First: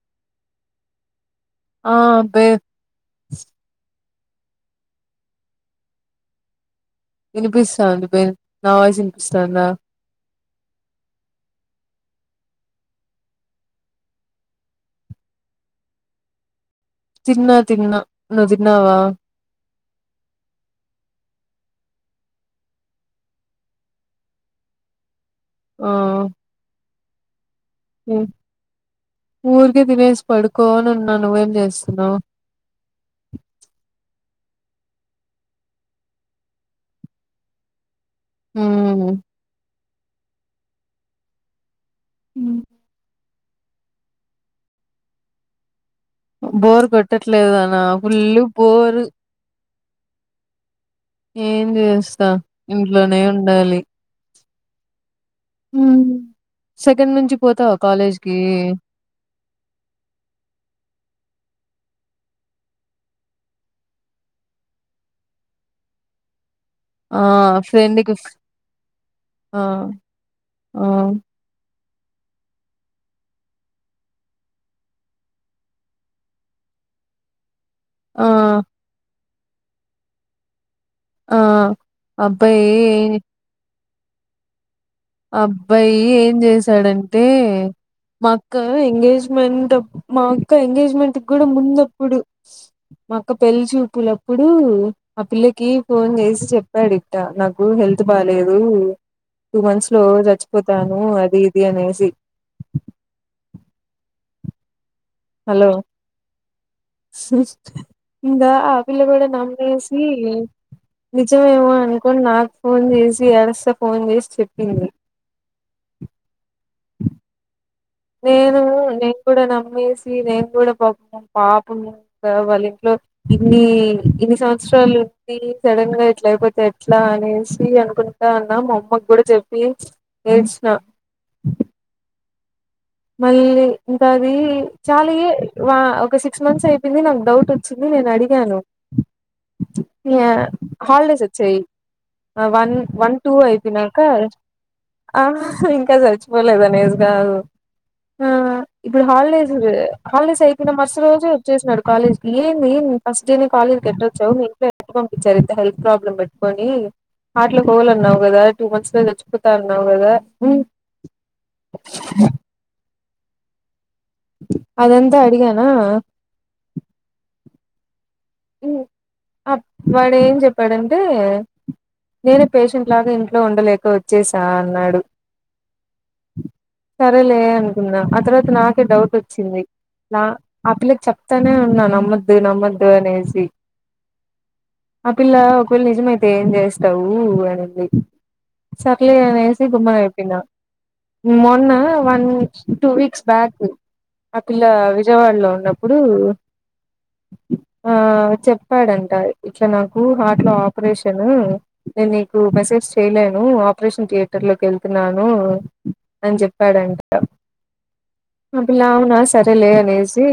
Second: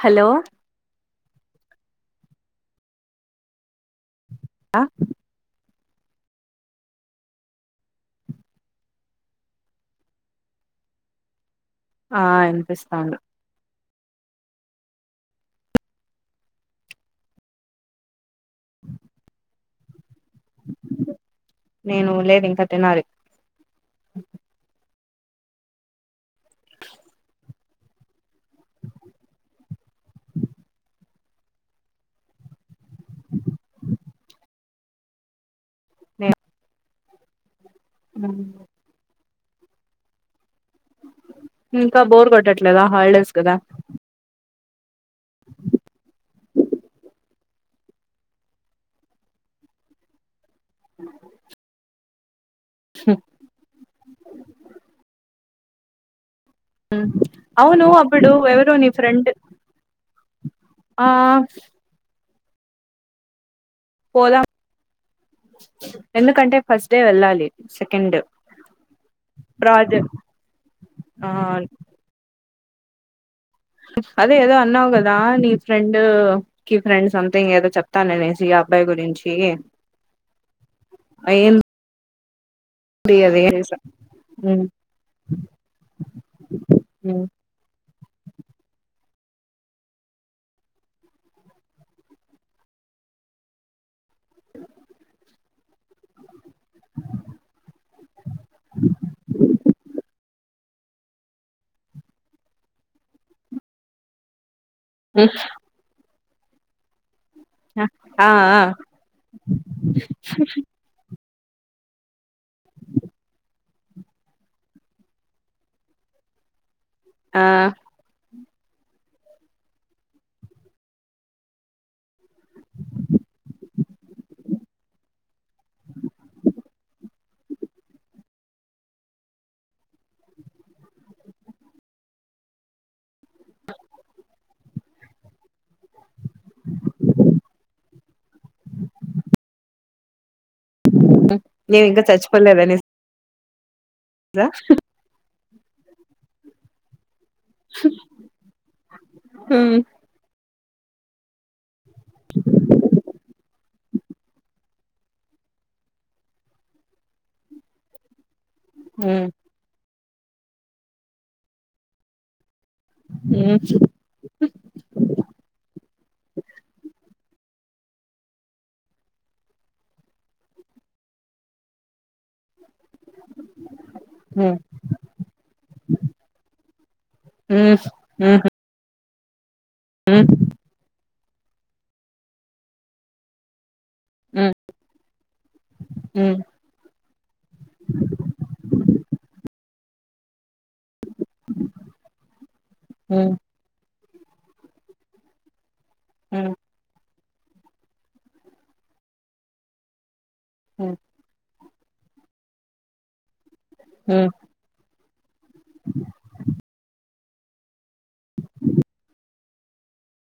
Hello ఆ బే అ వినిపిస్తాంది బె నా వాయసు ఇనిపిస్తన్దా ఆ ఇప్పిస్తాండు తిన్న తిన్న నువ్ తిన్నావా నేను లేదు ఇంక తినాలి ఉమ్ ఉ ఊరికే తినేసి పడుకో అని ఆన్నా నువ్వేం చేస్తున్నావు నేను ఉ ఉ ఊ ఇంకా బోర్ కొట్టట్లేదా హాలిడేస్ కదా బోర్ కొట్టట్లేదనా ఫుల్లు బోరు ఏం జేస్తా ఇంట్లోనే ఉండాలి ఊ సెకండ్ నుంచి పోతవా కాలేజ్కి ఫ్రెండు ఆ పోదాం ఎందుకంటే ఫస్ట్ డే ఆ వెళ్ళాలి ఫ్రెండ్కి సెకండ్ ఆ రాజ ఆ ఆన్ అదే ఏదో అన్నావు గదా నీ ఫ్రెండ్ కి ఫ్రెండ్ సంథింగ్ ఏదో చెప్ తననేసి ఆ అబ్బాయి గురించి ఆ అబ్బాయీ ది అదే చేసా ఉమ్ అబ్బాయి ఏం చేసాడంటే మా అక్క ఎంగేజ్మెంట్ మా అక్క ఎంగేజ్మెంట్ కు కూడా ముందడప్పుడు మా అక్క పెళ్ళి చూపులప్పుడు ఆ పిల్లకి ఫోన్ చేసి చెప్ప డు ఇట్ట నాకు హెల్త్ బాలేదు టూ మంత్స్ రోజు చచ్చిపోతాను అది ఇది అనేసి ఉ హలో ఇంగా ఆ పిల్ల కూడ నమ్మేసి నిజమేమో అనుకోని నాకు ఫోన్ చేసి ఏడుస్తా ఫోన్ చేసి చెప్పింది ఆ నేను నేను కూడా నమ్మేసి నేను కూడా పాపము వాళ్ళ ఇంట్లో ఇన్ని ఇన్ని సంవత్సరాలు ఉంది సడన్ గా ఇట్ల అయిపోతే ఎట్లా అనేసి అనుకున్న అన్న మా అమ్మకి కూడా చెప్పి ఏడ్చిన మళ్ళీ ఇంత అది చాలి ఒక సిక్స్ మంత్స్ అయిపోయింది నాకు డౌట్ వచ్చింది నేను అడిగాను ఇయా హాలిడేస్ ఒచ్చాయి నేను ఇంకా వన్ చచ్చిపోలేదనేసా వన్ టూ అయిపినాక ఆ హహ ఇంకా చచ్చిపోలనేది గాదు ఆ ఇప్పుడు హాలిడేస్ ఉమ్ హాలిడేస్ అయిపోన మరుస రోజే ఓచ్చసినడు కాలేజీ కి ఏంది ఏ ఫస్ట్ డే కాలేజ్ కి ఎట్టచ్చవు మీ ఇంట్లో ఎట్లా పంపించారు అ హెల్త్ ప్రాబ్లమ్ పెట్టుకొని హార్ట్ లో హోలన్నావు గదా టూ మంత్స్ లో ఉమ్ చచ్చిపోతాన్నావు గదా ఉ చూ అదంత అడిగనా అ వాడేం చెప్పాడంటే నేనే పేషెంట్ లాగా ఇంట్లో ఉండలేక వచ్చేసా అన్నాడు సరేలే హ్మ్ అనుకున్న ఆ హ్మ్ తర్వాత నాకే డౌట్ వచ్చింది న హ్మ్. ఆ పిల్లకి చెప్తానే ఉన్నా నమ్మద్దు నమ్మద్దు అనేసి హ్మ్. ఆ పిల్ల ఒకవేళ నిజమైతే హ్మ్. ఏం చేస్ తవు అనింది సర్లే అనేసి గమ్మున అయిపోయినా మొన్న వన్ టూ వీక్స్ హ్మ్. బ్యాక్ ఆ పిల్ల విజయవాడలో ఉన్నప్పుడు హ్మ్. అ చెప్పాడంట ఇట్లా నాకు హార్ట్ లో హ్మ్. ఆపరేషన్ ఉమ్ నేను నీకు మెసేజ్ చేయలేను ఆపరేషన్ హ్మ్. థియేటర్ లోకి వేల్ తున్నాను అని చెప్పాడంట ఆ పిల్ల అవునా సరేలే అనేసి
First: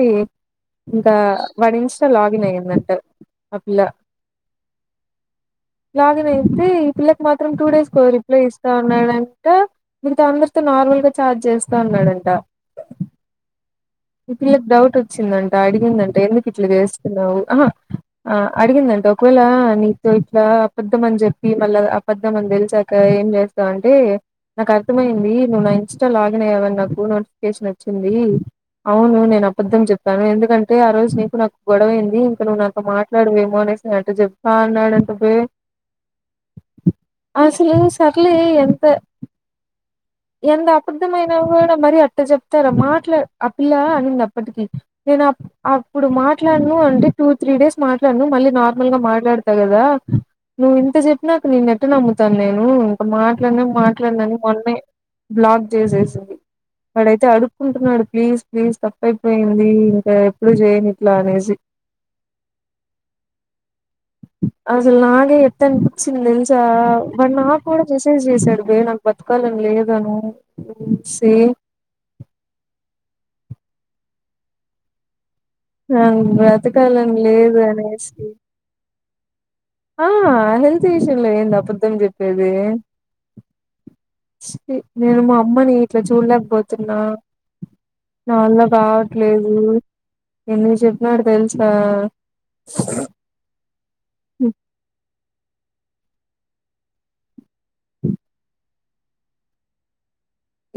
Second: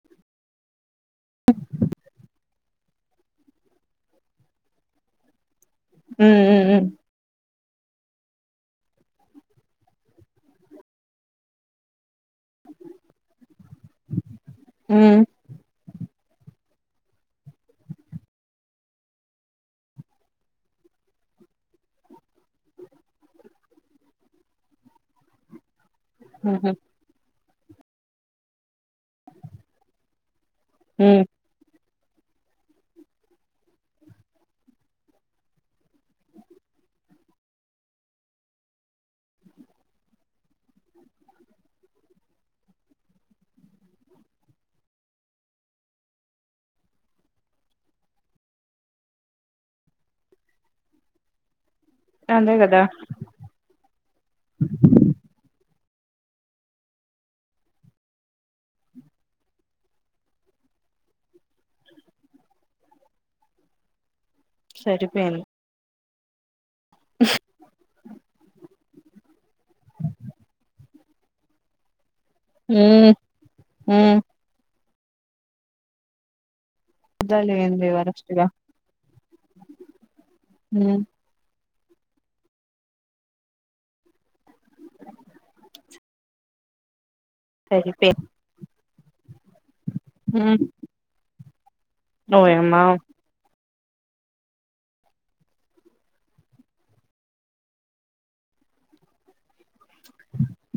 ఇంకా వాడి ఇన్స్టాలా లా గిన్ అయిదంట ఆ పిల్ల లాగిన్ అయ్యితే ఈ హ్మ్. పిల్ల మాత్రం టూ డేస్ కు రిప్లై ఇస్తాన్నాడంట మీగత అందరితో నార్మల్ గా చాట్ చేస్తా ఉన్నాడంట ఈ పిల్లకు హ్మ్. డౌట్ హ్మ్. వచ్చిందంట అడిగిందంటే ఎందుకు ఇట్లా చేస్త న్నావు ఆహా ఆ అడిగిందంట ఒకవేళ నీతో ఇట్లా అబద్ధం అని చెప్పి మళ్ళా అబద్ధం అని తెలిసాక ఏం చేస్త అంటే నాకు అర్థమైంది నువు నా ఇన్ ఇన్స్టా లాగిన్ అయ్యావ్ హుహు. అని నాకు నోటిఫికేషన్ వచ్చింది అవును నేను అబద్ధం చెప్ ప్పాను ఎందుకంటే ఆ రోజు హ్మ్. నీకు నాకు గొడవైంది ఇంక నువ్వు నాతో మాట్లాడవేమో అనేసి నేను అట్ట చెప్తా అన్నాడంట వే అసలు సర్లే ఎంత ఎంత అబద్ధమయినా కూడా మరి అట్ట చెప్తారా మాట్లా ఆ పిల్ల అనింది అప్పటికి నేను అప్ అప్పుడు మట్ మాట్లాడను అంటే టూ త్రీ డేస్ మాట్లాడను మళ్ళీ నార్మల్ గా మాటాడత కదా నువ్ ఇంత చెప్ న్నాక నిన్నేట్ట నమ్ముతాను అదే నేను గదా! ఇంక మాట్లడనే మా ట్లానని మొన్నే బ్లాక్ చేసేసింది వాడైతే అడుకుంటున్నాడు ప్లీజ్ ప్లీజ్ తప్పు అయిపోయింది ఇంకా ఎప్పుడు చేయను ఇట్ల అనేసి అసలు నాకె సరిపోయింది. తను పిచ్చిది తెల్సా వాడు నాకుడ మెసేజ్ చేసాడు బె నా బతకాలని లేదను ఉమ్ సి ఊ ఉ నాకు బ్రతకాలనీ లేదు అర్థాలైంది అనేసి వరస్ట్‌గా. ఆ హెల్త్ హ్మ్. ఇష్యూ లో ఏంది అబద్ధం చెప్పేది చి నేను మా అమ్మని ఇట్లా చూడలేకపోతున్నా సరి పేంది నావల్ల కావట్లేదు ఎన్ని చెప్పినడు తెలుసా నువ్ ఏమనావ్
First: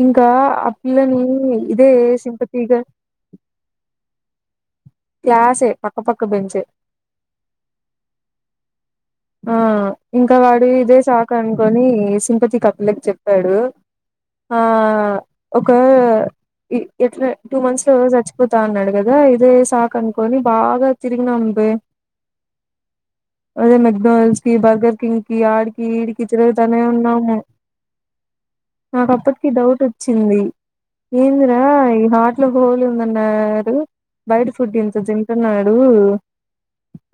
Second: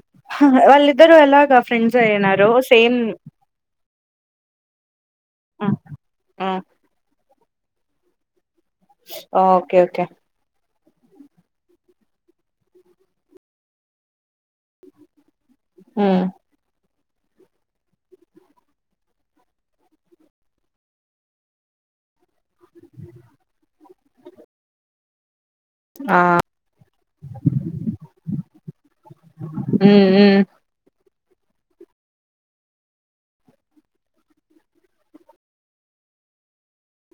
ఇంకా హా ఆ వాళ్ళిద్దరు పిల్లని ఎలాగా ఇదే ఫ్రెండ్స్ అయినారు సింపతిగా సేమ్ ఆ! క్లాసే పక్కపక్క ఆ! బెంచే ఆ ఓకే. ఓకే. ఇంకా వాడు ఇదే సాకు అనుకని సింపతికి ఆ పిల్లకి చెప్పాడు ఆ ఒక హ్మ్. ఇ ఎట్లా టూ మంత్స్ లో చచ్చిపోతా అన్నాడు కదా ఇదే సాక్ అనుకొని బాగా తిరిగిన అం బే ఆదే మెక్డోనల్డ్స్ బర్గర్ కింగ్ కి యడి ఆ! ఈడికి తిరుగుతనే ఉన్నాము నాకు అప్పటికి డౌట్ హ్మ్. వచ్చింది హ్మ్. ఏందిరా ఈ హాట్ లో హోల్ ఉందన్నారు బయట ఫుడ్ ఇంత తింటున్నాడు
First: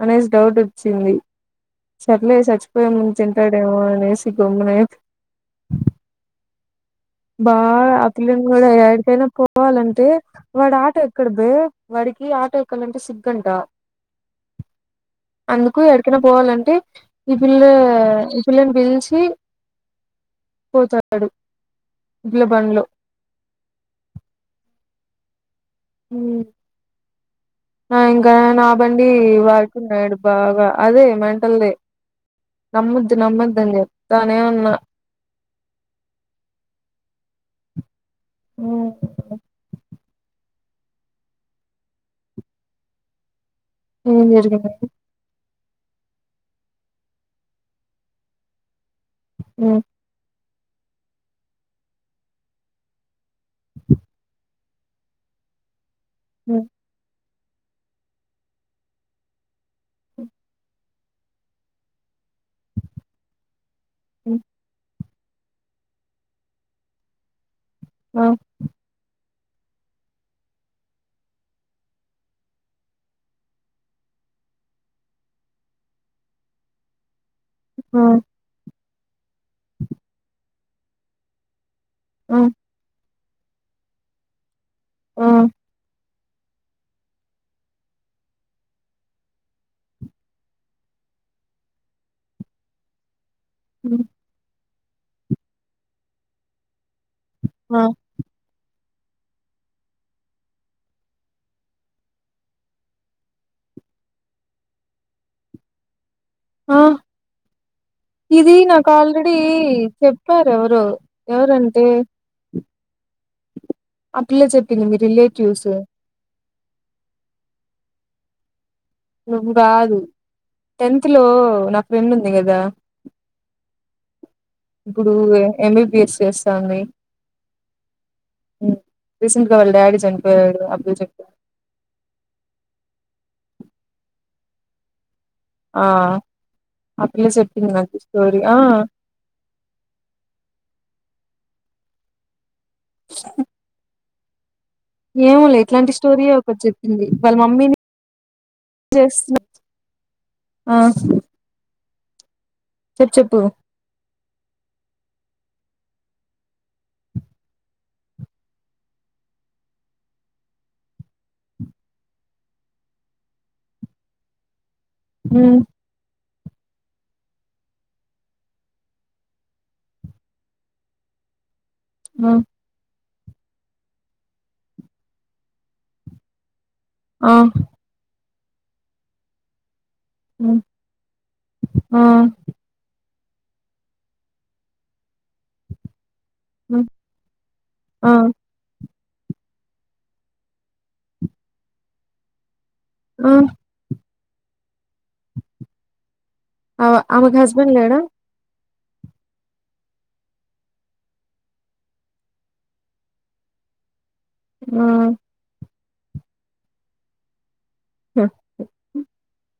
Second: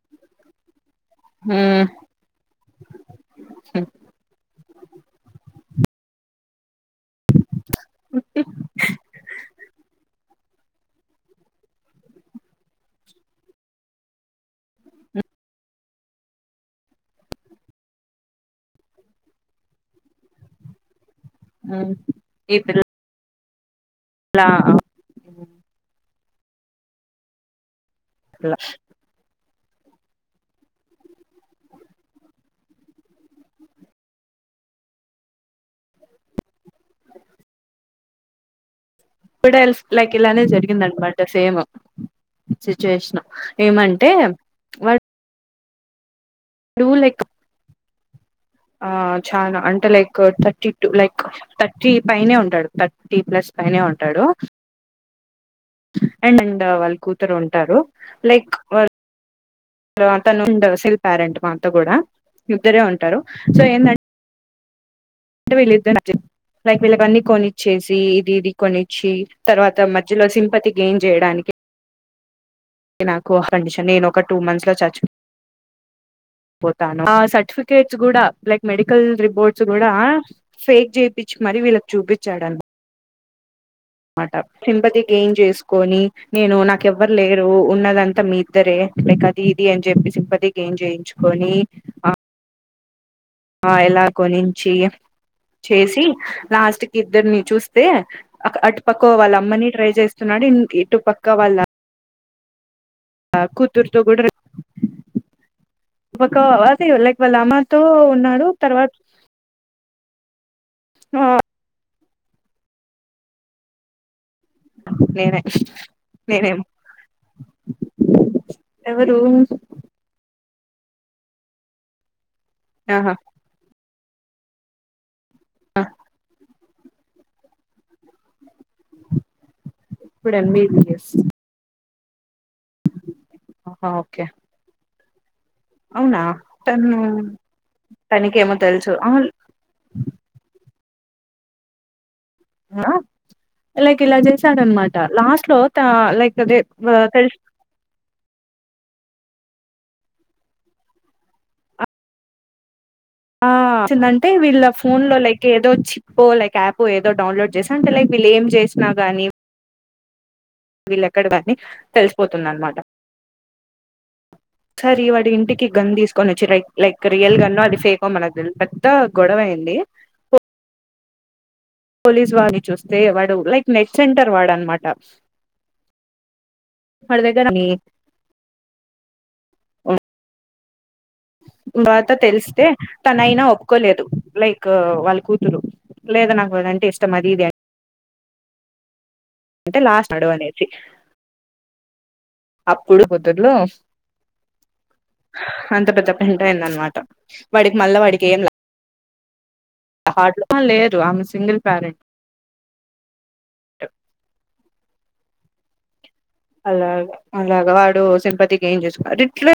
అనేసి డౌట్ వచ్చింది ఊ సర్లే చచ్చిపోయా ముందు తింటాడేమో అనేసి గమ్మునే బాగా అ పిలని కూడా యాడికైనా పోవాలంటే వాడు ఆటో ఎక్కడు బె వాడికి ఆటో ఎక్కాలంటే సిగ్గంట అందుకు ఎడికనా పోవాలంటే ఈ పిల్లె ఈ పిల్లని పిలిచి పోతాడు ఊ ఇడ్లబండ్లు లా ఊ ఆ ఇంకా పిల్ల. నా బండ్ డి వాడుతున్నాడు బాగా అదే మెంటల్ ది నమ్మద్దు నమ్మద్ అని చెప్తానే ఉన్నా ఆ వుడ్ ఎల్స్ లైక్ ఇలానే జరిగింద అనమాట సేమ్ సిచ్యువేషన్ ఏమంటే ఏం జరిగింది వా డూ లైక్ ఆ చా హ్మ్. అంటే లైక్ థర్టీ లైక్ థర్టీ పైనే ఉంటాడు థర్టీ ప్లస్ పైనే ఉంటాడు అండ్ హ్మ్. వాళ్ళు కూతురు ఉంటారు లైక్ అ తను ఉండ సిల్ ప్యారెంట్ మా అంత కూడా ఇద్దరే ఉంటారు సో ఏందంటే అహ అంటే వీళ్ళద్దరూ లైక్ వీళ్ళకి అన్ని కొనిచ్చేసి ఆ ఇది ఇది కొనిచ్చి తర్వాత మధ్యలో సింపతి గెయిన్ చేయడానికి నాకు కండిషన్ నేను ఒక టూ మంత్స్ లో చచ్చి పోతాను సర్టిఫికెట్స్ ఆ కూడా లైక్ మెడికల్ రిపోర్ట్స్ కూడా ఫేక్ చేపిచీ మరి పెట్ ఆ చూపించడం అనమాట సింపతి ఆ గెయిన్ చేసుకొని నేను నాకెవ్వరు లేరు ఉన్నదంతా మీ ఇద్దరే లైక్ అది ఇది అని చెప్పేసి సింపతీ గెయిన్ చేయించుకొని ఆ హ్మ్. ఎలా కొనించి చేసి లాస్ట్ కి ఇద్దరిని ఆ చూస్తే అటు పక్క వాళ్ళ అమ్మని ట్రై చేస్తున్నాడు ఇటు పక్క వాళ్ళ కూతురుతో కూడా ఒక ఆ అ లైక్ వాళ్ళ అమతో ఉన్నాడు ఇది నాకు తర్వాత ఆల్రెడీ చెప్పారు ఎవరో ఎవరంటే ఆ పిల్ల చెప్పింది మీ రిలేటివ్స్ నేనేం నువ్వు కాదు టెన్త్ లో నా ఫ్రెండ్ ఉంది కదా ఆహా ఇప్పుడు ఎంబిబిఎస్ చేస్తాంది రీసెంట్ గా వాళ్ళ డాడీ ఇప్పుడు చనిపోయాడు అబ్లు ఎంబీబిఎస్ చెప్పపోడు హా ఓకే అవునా తను ఆ పిల్ల చెప్పింది నాకు స్టోరి ఆ ఆల్ ఆ లైక్ ఇలా చేశాడనమా ఏమోలే ఇట్లాంటి స్టోరీయే ఒకటి చెప్పింది వాళ్ళ తెలుసు మమ్మీని చేస్న ఆ చెప్పు చెప్పు ఆ తిన అయితే వీళ్ళ ఫోన్ లో లైక్ ఏదో చిప్ప లైక్ యాప్ ఏదో డౌన్లోడ్ చేసా అంటే లైక్ వీళ్ళ ఏం చేసినాగాని వీళ్ళెక్కడవని తెలిసిపోతుందనమాట కరి వాడి ఉమ్ ఇంటికి గందిీసు కొన్ని చిరై లైక్ రియల్ గాన్నో అది ఫేకో మనకు తెలదు పెద్ద గొడవ అయింది ఆ పోలీస్ వాడిని చూస్తే వాడు లైక్ నెట్ సెంటర్ వాడ అనమాట వాడి ఆ దగర నీ ఉ బత తెలిస్తే తన అయినా ఒప్పుకోలేదు లైక్ వాళ్ళ కు లేద ఉమ్ నాకదంటే ఇష్టం అది ఇది ఆ అంటే లాస్ట్ అడవు అనేసి అప్పుడు ఆ కుద్దుర్లో అంత పెద్ద పెంట అయింది ఆవ అనమాట ఆమెకు హస్బెండ్ వాడికి మళ్ళా లేడా వాడికి ఏంల హా లేరు ఆమె సింగిల్ పారెంట్. ఆ అలాగా అలాగా వాడు హ, సింపతి గేయిన్ చేసుకోనాడు అది ఎట్లా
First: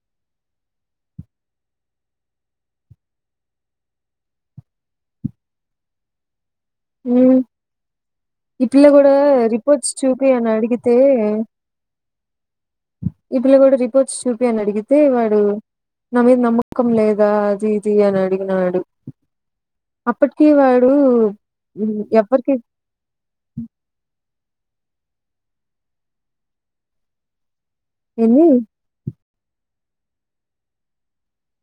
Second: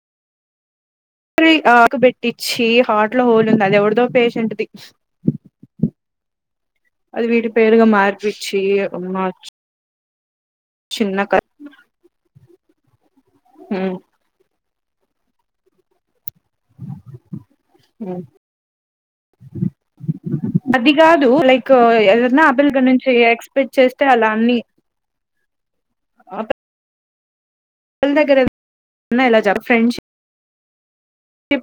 ఆకుబెట్టిచి హార్ట్ లో హోల్ ఉంది అది ఎవరిదో పేషెంట్దిి అది ఉమ్ వీటి పేరుగా మార్పిచ్చి మార్చు వచ్చి చూపీ అని అడిగితే ఈ పిల్ల కూడా రిపోర్ట్స్ చూపీ అని అడిగితే వాడు నా మీద నమ్మ ఖం లేదా అది ఇది అని అడిగినాడు అప్పటికి వాడు అది కాదు లైక్ ఉమ్, ఏదనా ఎవరికి అబిల్గ నుంచి ఎక్స్పెక్ట్ చేస్తే అలా అన్ని దగ్గర ఏంది [unintelligible] ఫ్రెండ్షిప్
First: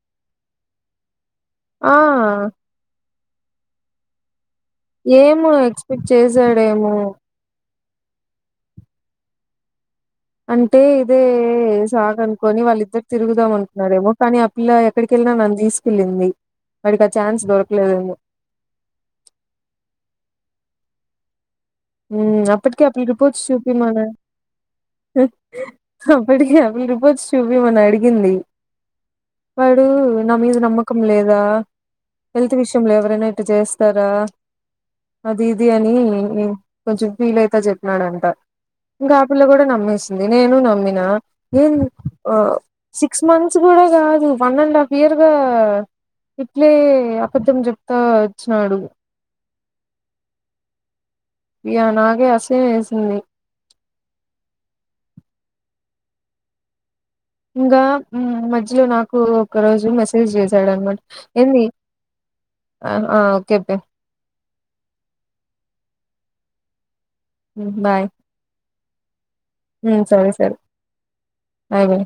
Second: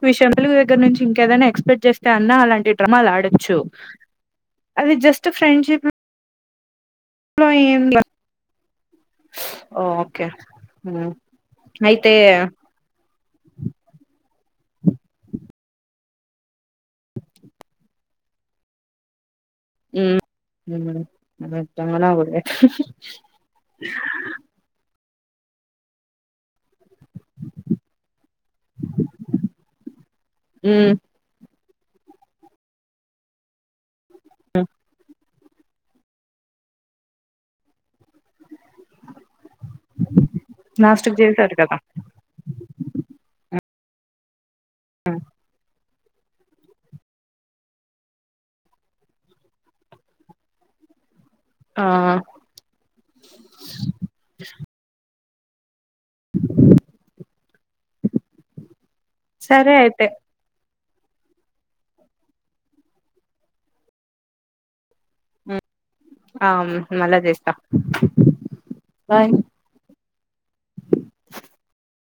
విషిం పిల్ల దగ్గర నుంచి ఇంకేదైనా ఎక్స్పెక్ట్ ఆ చేస్తాందా అలాంటి డ్రమాలు ఆడొచ్చు అది జస్ట్ ఏమో ఫ్రెండ్షిప్ ఎక్స్పెక్ట్ చేసాడేమో [unintelligible] ఓ ఓకే అంటే ఇదే అయితే సాకు అనుకొని వాళ్ళిద్దరు తిరుగుదాం అనుకున్నాడేమో కానీ ఆ పిల్ల ఎక్కడికి ఎళినా నన్ను తీసుకెళ్ళింది వాడికి ఆ ఛాన్స్ దొరకలేదేమో హ్మ్ [unintelligible] అప్పటికే ఆ పిల్ల రిపోర్ట్స్ చూపి మన అప్పటికే ఆ పిల్ల రిపోర్ట్స్ చూపి మని అడిగింది వాడు నా మీద నమ్మకం లేదా హెల్త్ విషయంలో ఎవరైనా ఇట చేస్తారా స అది ఇది అని కొంచెం ఫీల్ అయితా చెప్పినాడంట ఇంకా ఆ పిల్ల కూడా నమి నమేసింది నేను నమ్మినా లాస్ట్ కి చేసారు కదా ఏంద్ సిక్స్ మంత్స్ కూడా కాదు వన్ అండ్ హాఫ్ ఇయర్ గా ఇట్లే అబద్ధం చెప్తా వచ్చినాడు ఇగ ఆ నాకే అసయం వేసింది ఇంగా మధ్యలో నాకు సరే ఒకరోజు అయితే మెసేజ్ చేసాడనమాట ఏంది ఆ ఓకే కే ఆ మళ్ళ చేస్తా బాయ్ హ్మ్ సరే సరే బాయ్ బాయ్